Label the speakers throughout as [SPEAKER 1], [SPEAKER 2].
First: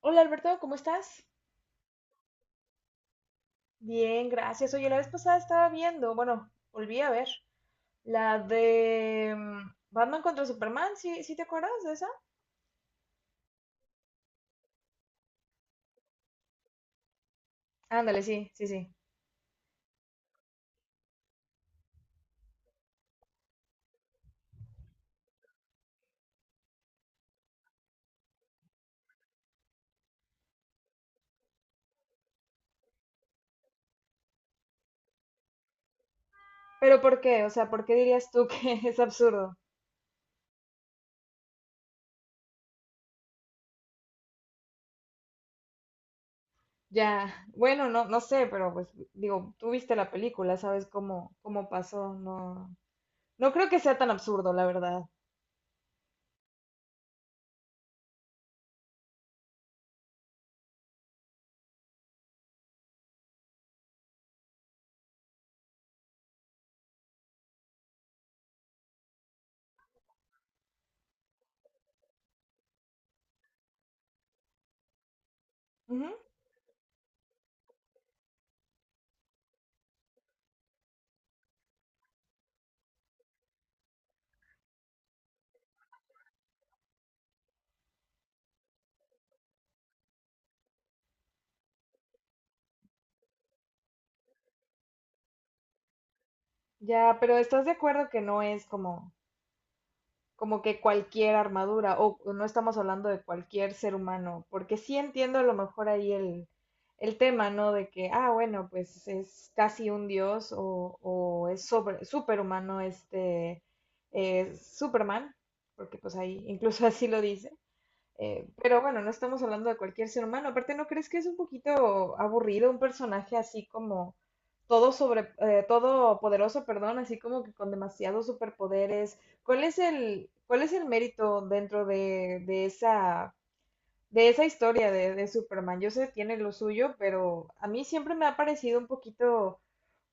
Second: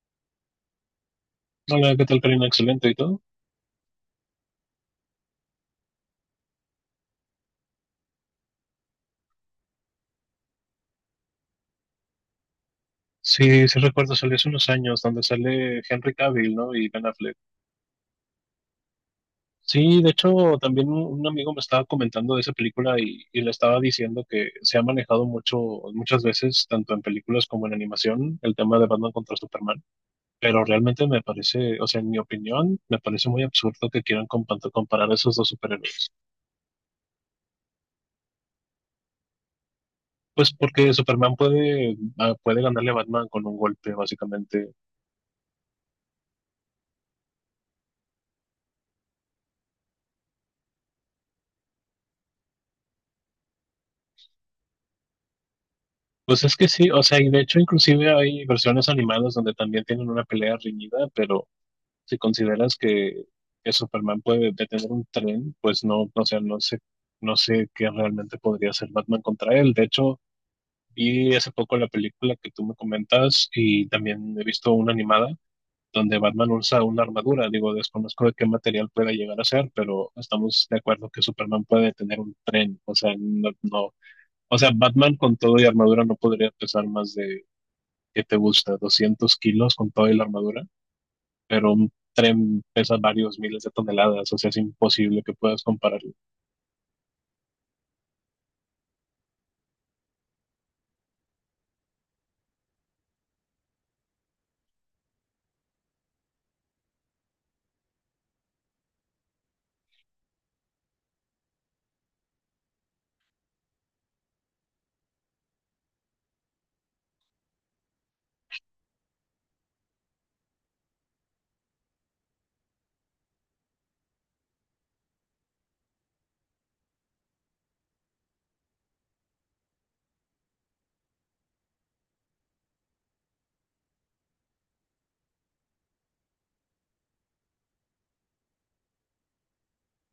[SPEAKER 1] Hola, Alberto, ¿cómo estás?
[SPEAKER 2] Hola, ¿qué tal, Karina? Excelente, ¿y todo?
[SPEAKER 1] Bien, gracias. Oye, la vez pasada estaba viendo, bueno, volví a ver la de Batman contra Superman, ¿sí, sí te acuerdas de esa?
[SPEAKER 2] Sí, sí recuerdo, salió hace unos años, donde sale Henry Cavill, ¿no? Y Ben Affleck.
[SPEAKER 1] Ándale, sí, sí, sí.
[SPEAKER 2] Sí, de hecho, también un amigo me estaba comentando de esa película y le estaba diciendo que se ha manejado mucho, muchas veces, tanto en películas como en animación, el tema de Batman contra Superman. Pero realmente me parece, o sea, en mi opinión, me parece muy absurdo que quieran comparar a esos dos superhéroes.
[SPEAKER 1] Pero ¿por qué? O sea, ¿por qué dirías tú que es absurdo?
[SPEAKER 2] Pues porque Superman puede ganarle a Batman con un golpe, básicamente.
[SPEAKER 1] Ya, bueno, no, no sé, pero pues digo, tú viste la película, sabes cómo, cómo pasó, no, no creo que sea tan absurdo, la verdad.
[SPEAKER 2] Pues es que sí, o sea, y de hecho inclusive hay versiones animadas donde también tienen una pelea reñida, pero si consideras que Superman puede detener un tren, pues no, o sea, no sé, no sé qué realmente podría hacer Batman contra él. De hecho, vi hace poco la película que tú me comentas y también he visto una animada
[SPEAKER 1] Ujú.
[SPEAKER 2] donde Batman usa una armadura. Digo, desconozco de qué material pueda llegar a ser, pero estamos de acuerdo que Superman puede detener un tren, o sea, no, no. O sea, Batman con todo y armadura no podría pesar más de que te gusta 200 kilos con toda la armadura, pero un tren pesa varios miles de toneladas, o sea, es imposible que puedas compararlo.
[SPEAKER 1] Ya, pero ¿estás de acuerdo que no es como como que cualquier armadura, o no estamos hablando de cualquier ser humano, porque sí entiendo a lo mejor ahí el tema, ¿no? De que, ah, bueno, pues es casi un dios o es sobre, superhumano este Superman, porque pues ahí incluso así lo dice, pero bueno, no estamos hablando de cualquier ser humano. Aparte, ¿no crees que es un poquito aburrido un personaje así como todo sobre, todo poderoso, perdón, así como que con demasiados superpoderes? Cuál es el mérito dentro de esa historia de Superman? Yo sé, tiene lo suyo, pero a mí siempre me ha parecido un poquito,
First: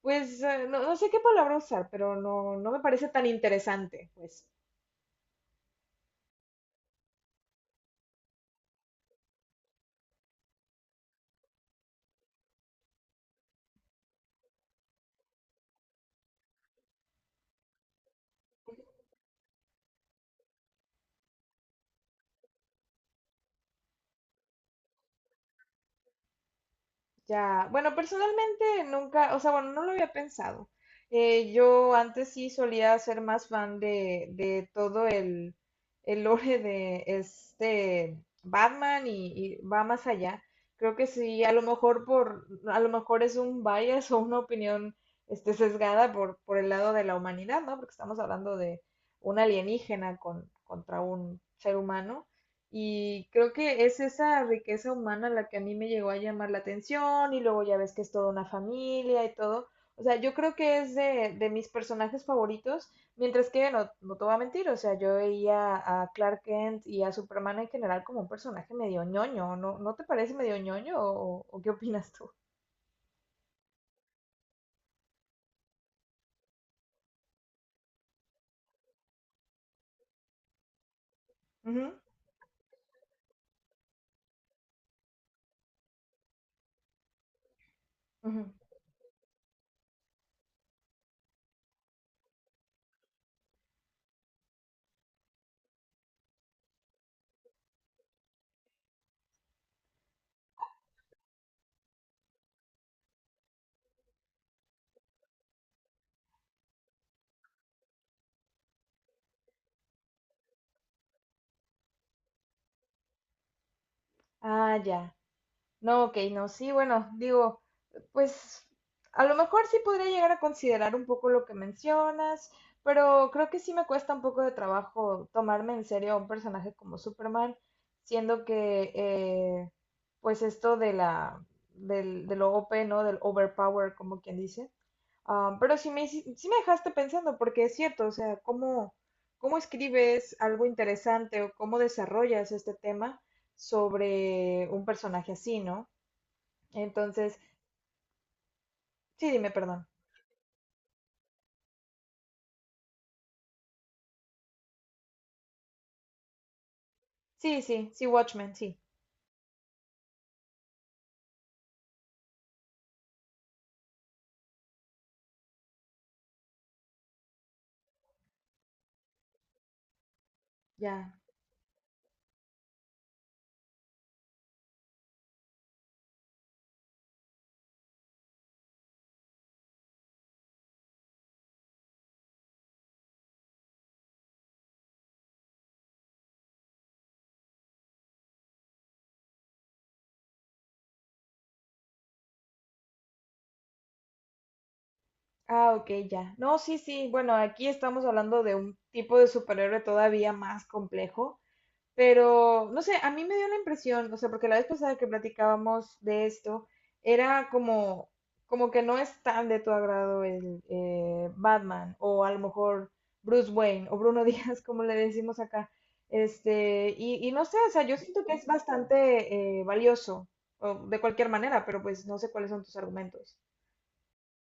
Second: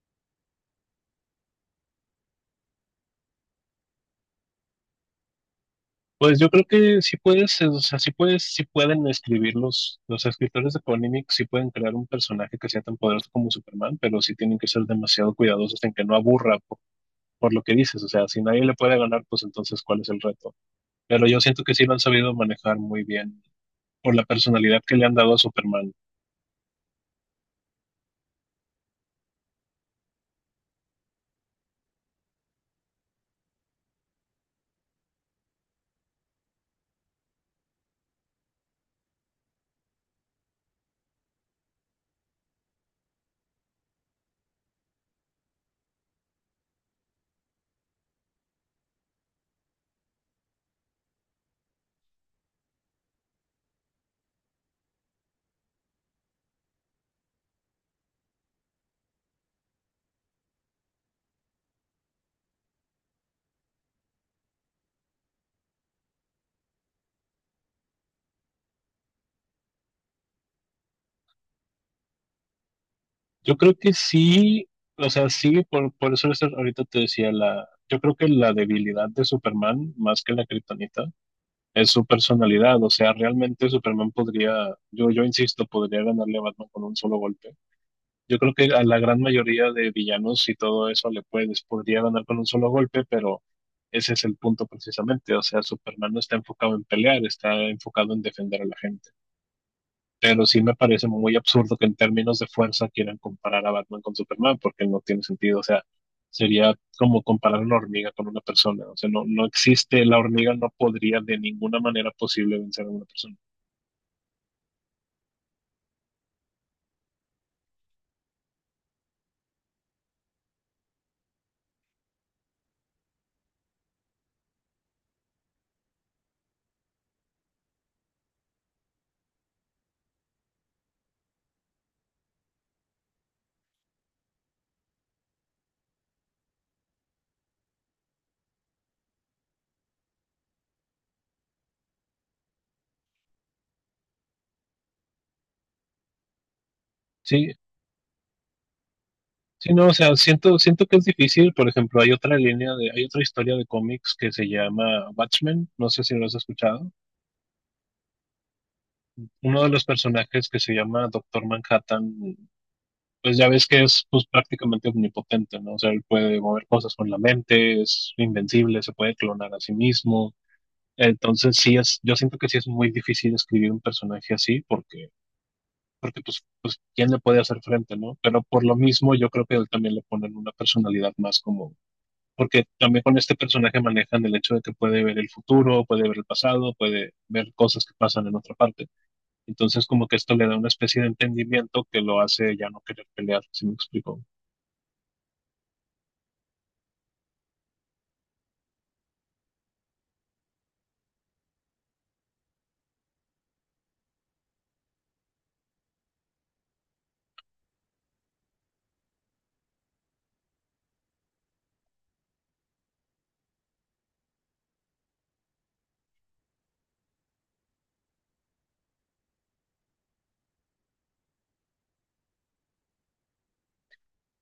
[SPEAKER 1] pues, no, no sé qué palabra usar, pero no, no me parece tan interesante, pues.
[SPEAKER 2] Pues yo creo que sí puedes, o sea, sí puedes, sí pueden escribirlos, los escritores de Panini sí pueden crear un personaje que sea tan poderoso como Superman, pero sí tienen que ser demasiado cuidadosos en que no aburra por lo que dices, o sea, si nadie le puede ganar, pues entonces, ¿cuál es el reto? Pero yo siento que sí lo han sabido manejar muy bien por la personalidad que le han dado a Superman.
[SPEAKER 1] Ya, bueno, personalmente nunca, o sea, bueno, no lo había pensado. Yo antes sí solía ser más fan de todo el lore de este Batman y va más allá. Creo que sí, a lo mejor por, a lo mejor es un bias o una opinión este, sesgada por el lado de la humanidad, ¿no? Porque estamos hablando de un alienígena con, contra un ser humano. Y creo que es esa riqueza humana la que a mí me llegó a llamar la atención y luego ya ves que es toda una familia y todo. O sea, yo creo que es de mis personajes favoritos, mientras que no, no te voy a mentir, o sea, yo veía a Clark Kent y a Superman en general como un personaje medio ñoño, ¿no, no te parece medio ñoño o qué opinas tú?
[SPEAKER 2] Yo creo que sí, o sea, sí, por eso ahorita te decía la, yo creo que la debilidad de Superman, más que la kriptonita,
[SPEAKER 1] Ujú,
[SPEAKER 2] es su personalidad. O sea, realmente Superman podría, yo insisto, podría ganarle a Batman con un solo golpe. Yo
[SPEAKER 1] ujú.
[SPEAKER 2] creo que a la gran mayoría de villanos y todo eso le puedes, podría ganar con un solo golpe, pero ese es el punto precisamente. O sea, Superman no está enfocado en pelear, está enfocado en defender a la gente. Pero sí me parece muy absurdo que en términos de fuerza quieran comparar a Batman con Superman, porque no tiene sentido. O sea, sería como comparar una hormiga con una persona. O sea, no, no existe, la hormiga no podría de ninguna manera posible vencer a una persona.
[SPEAKER 1] Ah, ya. No, ok, no, sí, bueno, digo, pues a lo mejor sí podría llegar a considerar un poco lo que mencionas, pero creo que sí me cuesta un poco de trabajo tomarme en serio a un personaje como Superman, siendo que pues esto de la del, del OP, ¿no? Del overpower, como quien dice. Ah, pero sí me, sí me dejaste pensando, porque es cierto, o sea, cómo, cómo escribes algo interesante o cómo desarrollas este tema sobre un personaje así, ¿no? Entonces,
[SPEAKER 2] Sí,
[SPEAKER 1] sí, dime,
[SPEAKER 2] sí,
[SPEAKER 1] perdón.
[SPEAKER 2] no, o sea, siento que es difícil. Por ejemplo, hay otra línea de, hay otra historia de cómics que se llama Watchmen, no sé si lo has escuchado.
[SPEAKER 1] Sí, sí, sí, Watchmen, sí,
[SPEAKER 2] Uno de los personajes que se llama Doctor Manhattan pues ya ves que es pues, prácticamente omnipotente, ¿no? O sea, él puede mover cosas con la mente, es invencible, se puede clonar a sí mismo.
[SPEAKER 1] ya.
[SPEAKER 2] Entonces sí es, yo siento que sí es muy difícil escribir un personaje así porque pues, pues quién le puede hacer frente, ¿no? Pero por lo mismo yo creo que él también le ponen una personalidad más como, porque también con este personaje manejan el hecho de que puede ver el futuro, puede ver el pasado, puede ver cosas que pasan en otra parte. Entonces como que esto le da una especie de entendimiento que lo hace ya no querer pelear, si me explico.
[SPEAKER 1] Ah, ok, ya. No, sí, sí, bueno, aquí estamos hablando de un tipo de superhéroe todavía más complejo. Pero, no sé, a mí me dio la impresión, o sea, porque la vez pasada que platicábamos de esto, era como, como que no es tan de tu agrado el Batman, o a lo mejor Bruce Wayne, o Bruno Díaz, como le decimos acá. Este, y no sé, o sea, yo siento que es bastante valioso, o de cualquier manera, pero pues no sé cuáles son tus argumentos.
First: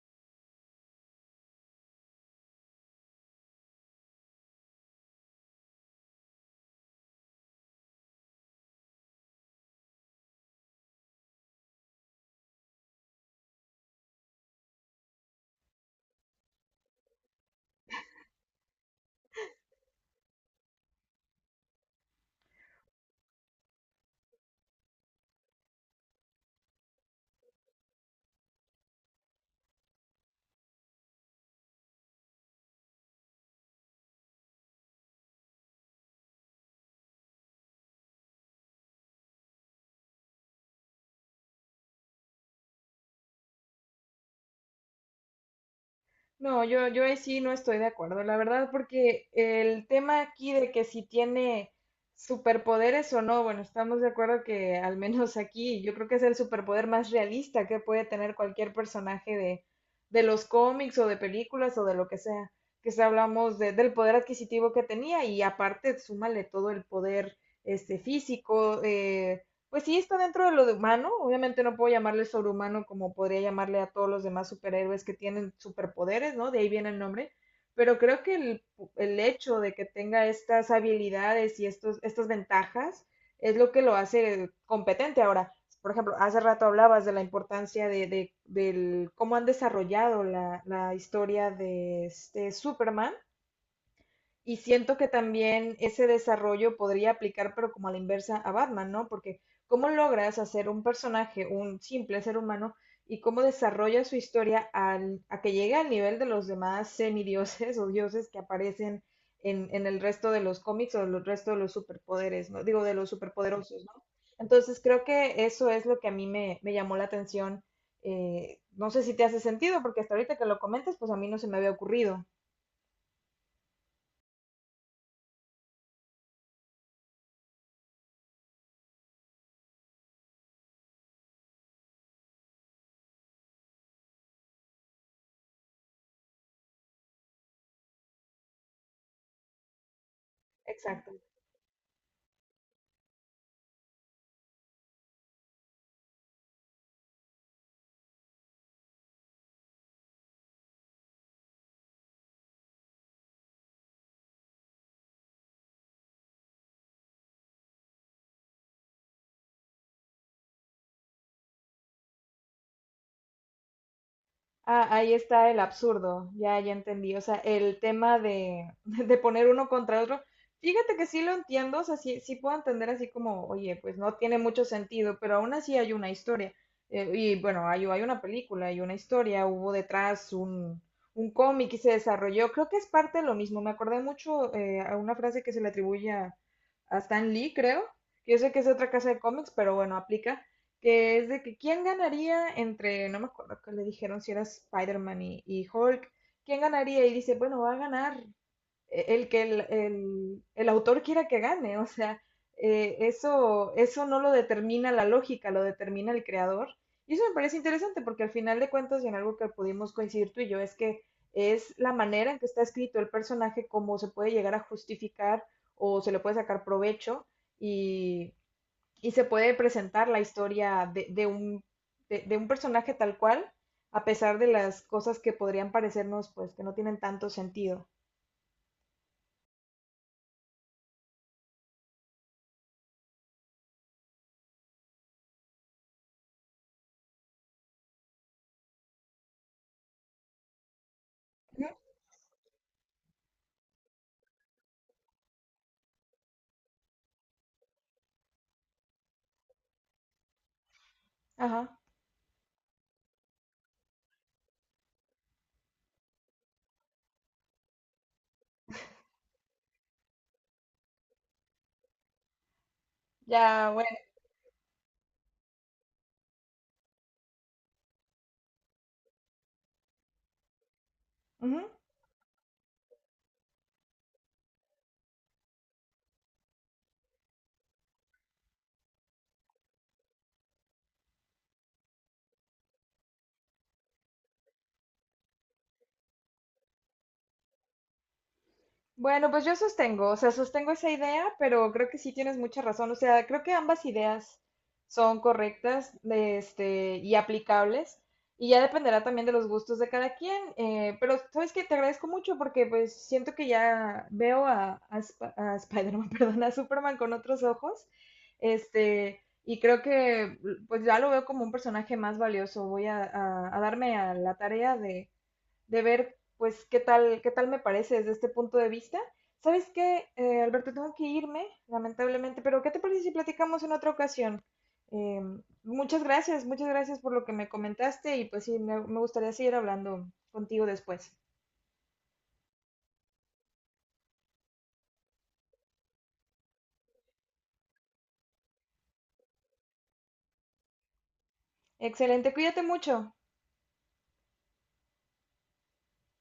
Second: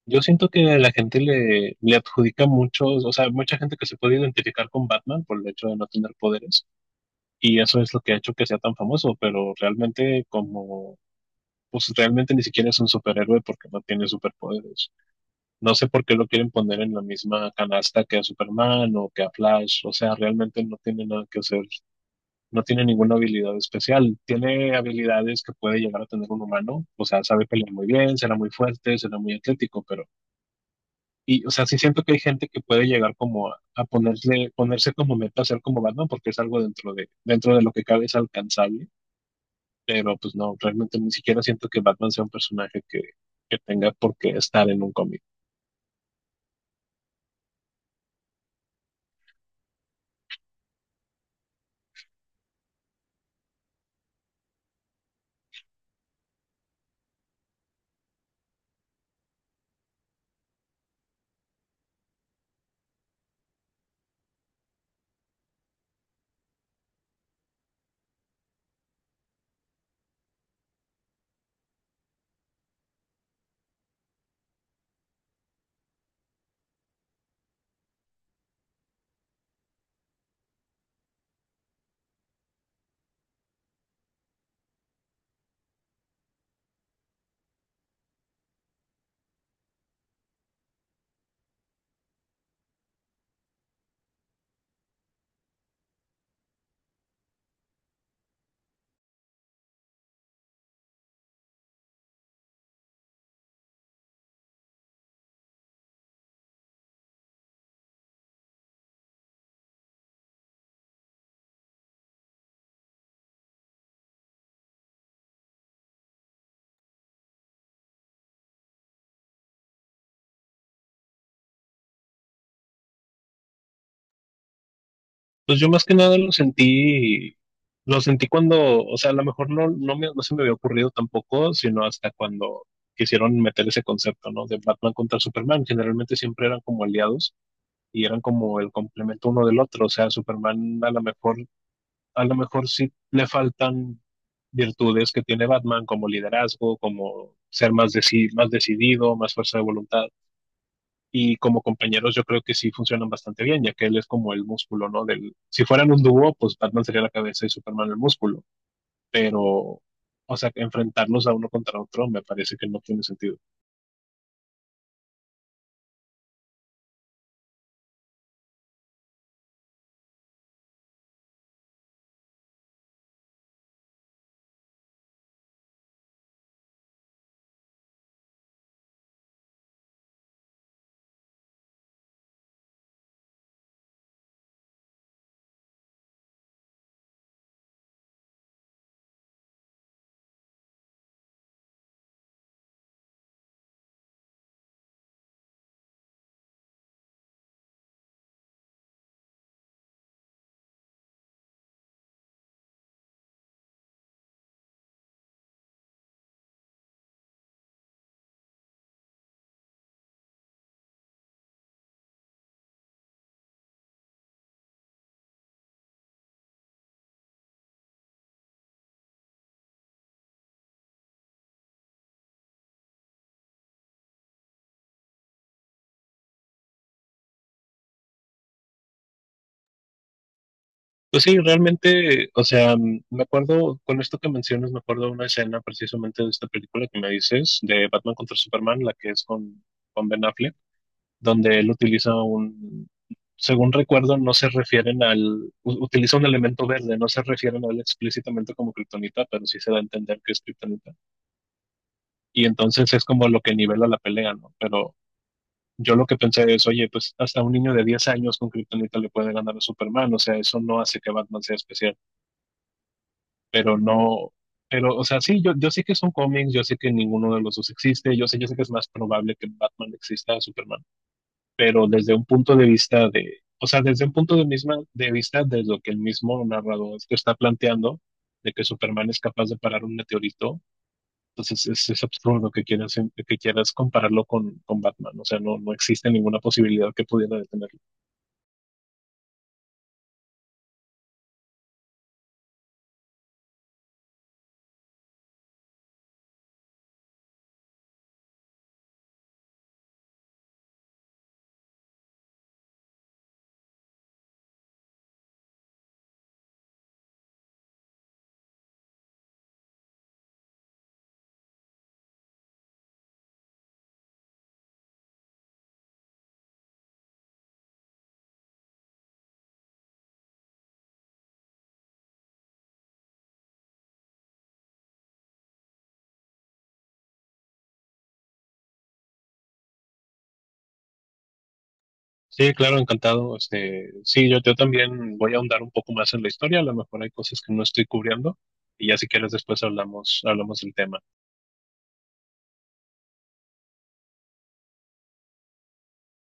[SPEAKER 2] Yo siento que a la gente le adjudica muchos, o sea, mucha gente que se puede identificar con Batman por el hecho de no tener poderes, y eso es lo que ha hecho que sea tan famoso, pero realmente como, pues realmente ni siquiera es un superhéroe porque no tiene superpoderes. No sé por qué lo quieren poner en la misma canasta que a Superman o que a Flash, o sea, realmente no tiene nada que hacer, no tiene ninguna habilidad especial, tiene habilidades que puede llegar a tener un humano, o sea, sabe pelear muy bien, será muy fuerte, será muy atlético, pero y, o sea, sí siento que hay gente que puede llegar como a ponerse, ponerse como meta hacer como Batman porque es algo dentro de lo que cabe es alcanzable, pero pues no, realmente ni siquiera siento que Batman sea un personaje que tenga por qué estar en un cómic.
[SPEAKER 1] No, yo ahí sí no estoy de acuerdo, la verdad, porque el tema aquí de que si tiene superpoderes o no, bueno, estamos de acuerdo que al menos aquí yo creo que es el superpoder más realista que puede tener cualquier personaje de los cómics o de películas o de lo que sea, que si hablamos de- del poder adquisitivo que tenía y aparte súmale todo el poder este, físico, pues sí, está dentro de lo de humano. Obviamente no puedo llamarle sobrehumano como podría llamarle a todos los demás superhéroes que tienen superpoderes, ¿no? De ahí viene el nombre. Pero creo que el hecho de que tenga estas habilidades y estos, estas ventajas es lo que lo hace competente. Ahora, por ejemplo, hace rato hablabas de la importancia de- del cómo han desarrollado la, la historia de este Superman y siento que también ese desarrollo podría aplicar, pero como a la inversa, a Batman, ¿no? Porque ¿cómo logras hacer un personaje, un simple ser humano, y cómo desarrolla su historia al, a que llegue al nivel de los demás semidioses o dioses que aparecen en el resto de los cómics o el resto de los superpoderes, ¿no? Digo, de los superpoderosos, ¿no? Entonces creo que eso es lo que a mí me, me llamó la atención. No sé si te hace sentido, porque hasta ahorita que lo comentas, pues a mí no se me había ocurrido.
[SPEAKER 2] Pues yo más que nada lo sentí, lo sentí cuando, o sea, a lo mejor no, no, no se me había ocurrido tampoco, sino hasta cuando quisieron meter ese concepto, ¿no? De Batman contra Superman. Generalmente siempre eran como aliados y eran como el complemento uno del otro. O sea, Superman a lo
[SPEAKER 1] Exacto.
[SPEAKER 2] mejor a lo mejor sí le faltan virtudes que tiene Batman, como liderazgo, como ser más, más decidido, más fuerza de voluntad. Y como compañeros yo creo que sí funcionan bastante bien, ya que él es como el músculo, ¿no? Del, si fueran un dúo, pues Batman sería la cabeza y Superman el músculo. Pero, o sea, enfrentarnos a uno contra otro me parece que no tiene sentido.
[SPEAKER 1] Ah, ahí está el absurdo, ya, ya entendí. O sea, el tema de, de poner uno contra otro. Fíjate que sí lo entiendo, o sea, sí, sí puedo entender así como, oye, pues no tiene mucho sentido, pero aún así hay una historia. Y bueno, hay una película, hay una historia, hubo detrás un cómic y se desarrolló. Creo que es parte de lo mismo. Me acordé mucho a una frase que se le atribuye a Stan Lee, creo. Yo sé que es de otra casa de cómics, pero bueno, aplica que es de que quién ganaría entre, no me acuerdo que le dijeron si era Spider-Man y Hulk, quién ganaría y dice, bueno, va a ganar el que el, el autor quiera que gane, o sea, eso, eso no lo determina la lógica, lo determina el creador. Y eso me parece interesante porque al final de cuentas, y en algo que pudimos coincidir tú y yo, es que es la manera en que está escrito el personaje, cómo se puede llegar a justificar o se le puede sacar provecho. Y, y se puede presentar la historia de un personaje tal cual, a pesar de las cosas que podrían parecernos, pues, que no tienen tanto sentido.
[SPEAKER 2] Pues sí, realmente, o sea, me acuerdo, con esto que mencionas, me acuerdo de una escena precisamente de esta película que me dices, de Batman contra Superman, la que es con, Ben Affleck donde
[SPEAKER 1] Ujú.
[SPEAKER 2] él utiliza un, según recuerdo, no se refieren al, utiliza un elemento verde, no se refieren a él explícitamente como kriptonita, pero sí se da a entender que es kriptonita.
[SPEAKER 1] Ajá,
[SPEAKER 2] Y entonces es como lo que nivela la pelea, ¿no? Pero yo lo que pensé es, oye, pues hasta un niño de 10 años con kriptonita le puede ganar a Superman, o sea, eso no hace que Batman sea especial,
[SPEAKER 1] ya,
[SPEAKER 2] pero
[SPEAKER 1] bueno.
[SPEAKER 2] no... Pero, o sea, sí, yo sé que son cómics, yo sé que ninguno de los dos existe, yo sé que es más probable que Batman exista a Superman, pero desde un punto de vista de, o sea, desde un punto de, misma, de vista de lo que el mismo narrador te está planteando, de que Superman es capaz de parar un meteorito, entonces es absurdo que quieras, compararlo con Batman, o sea, no, no existe ninguna posibilidad que pudiera detenerlo.
[SPEAKER 1] Bueno, pues yo sostengo, o sea, sostengo esa idea, pero creo que sí tienes mucha razón. O sea, creo que ambas ideas son correctas, de este, y aplicables, y ya dependerá también de los gustos de cada quien. Eh, pero sabes que te agradezco mucho porque pues siento que ya veo a a Spider-Man, perdón, a Superman con otros ojos, este, y creo que pues ya lo veo como un personaje más valioso. Voy a, a darme a la tarea de ver, pues, qué tal me parece desde este punto de vista. ¿Sabes qué, Alberto? Tengo que irme, lamentablemente, pero ¿qué te parece si platicamos en otra ocasión? Muchas gracias, muchas gracias por lo que me comentaste y pues sí, me gustaría seguir hablando contigo después.
[SPEAKER 2] Sí, claro, encantado. Este, sí, yo también voy a ahondar un poco más en la historia, a lo mejor hay cosas que no estoy cubriendo, y ya si quieres después hablamos, hablamos del tema.
[SPEAKER 1] Excelente, cuídate mucho.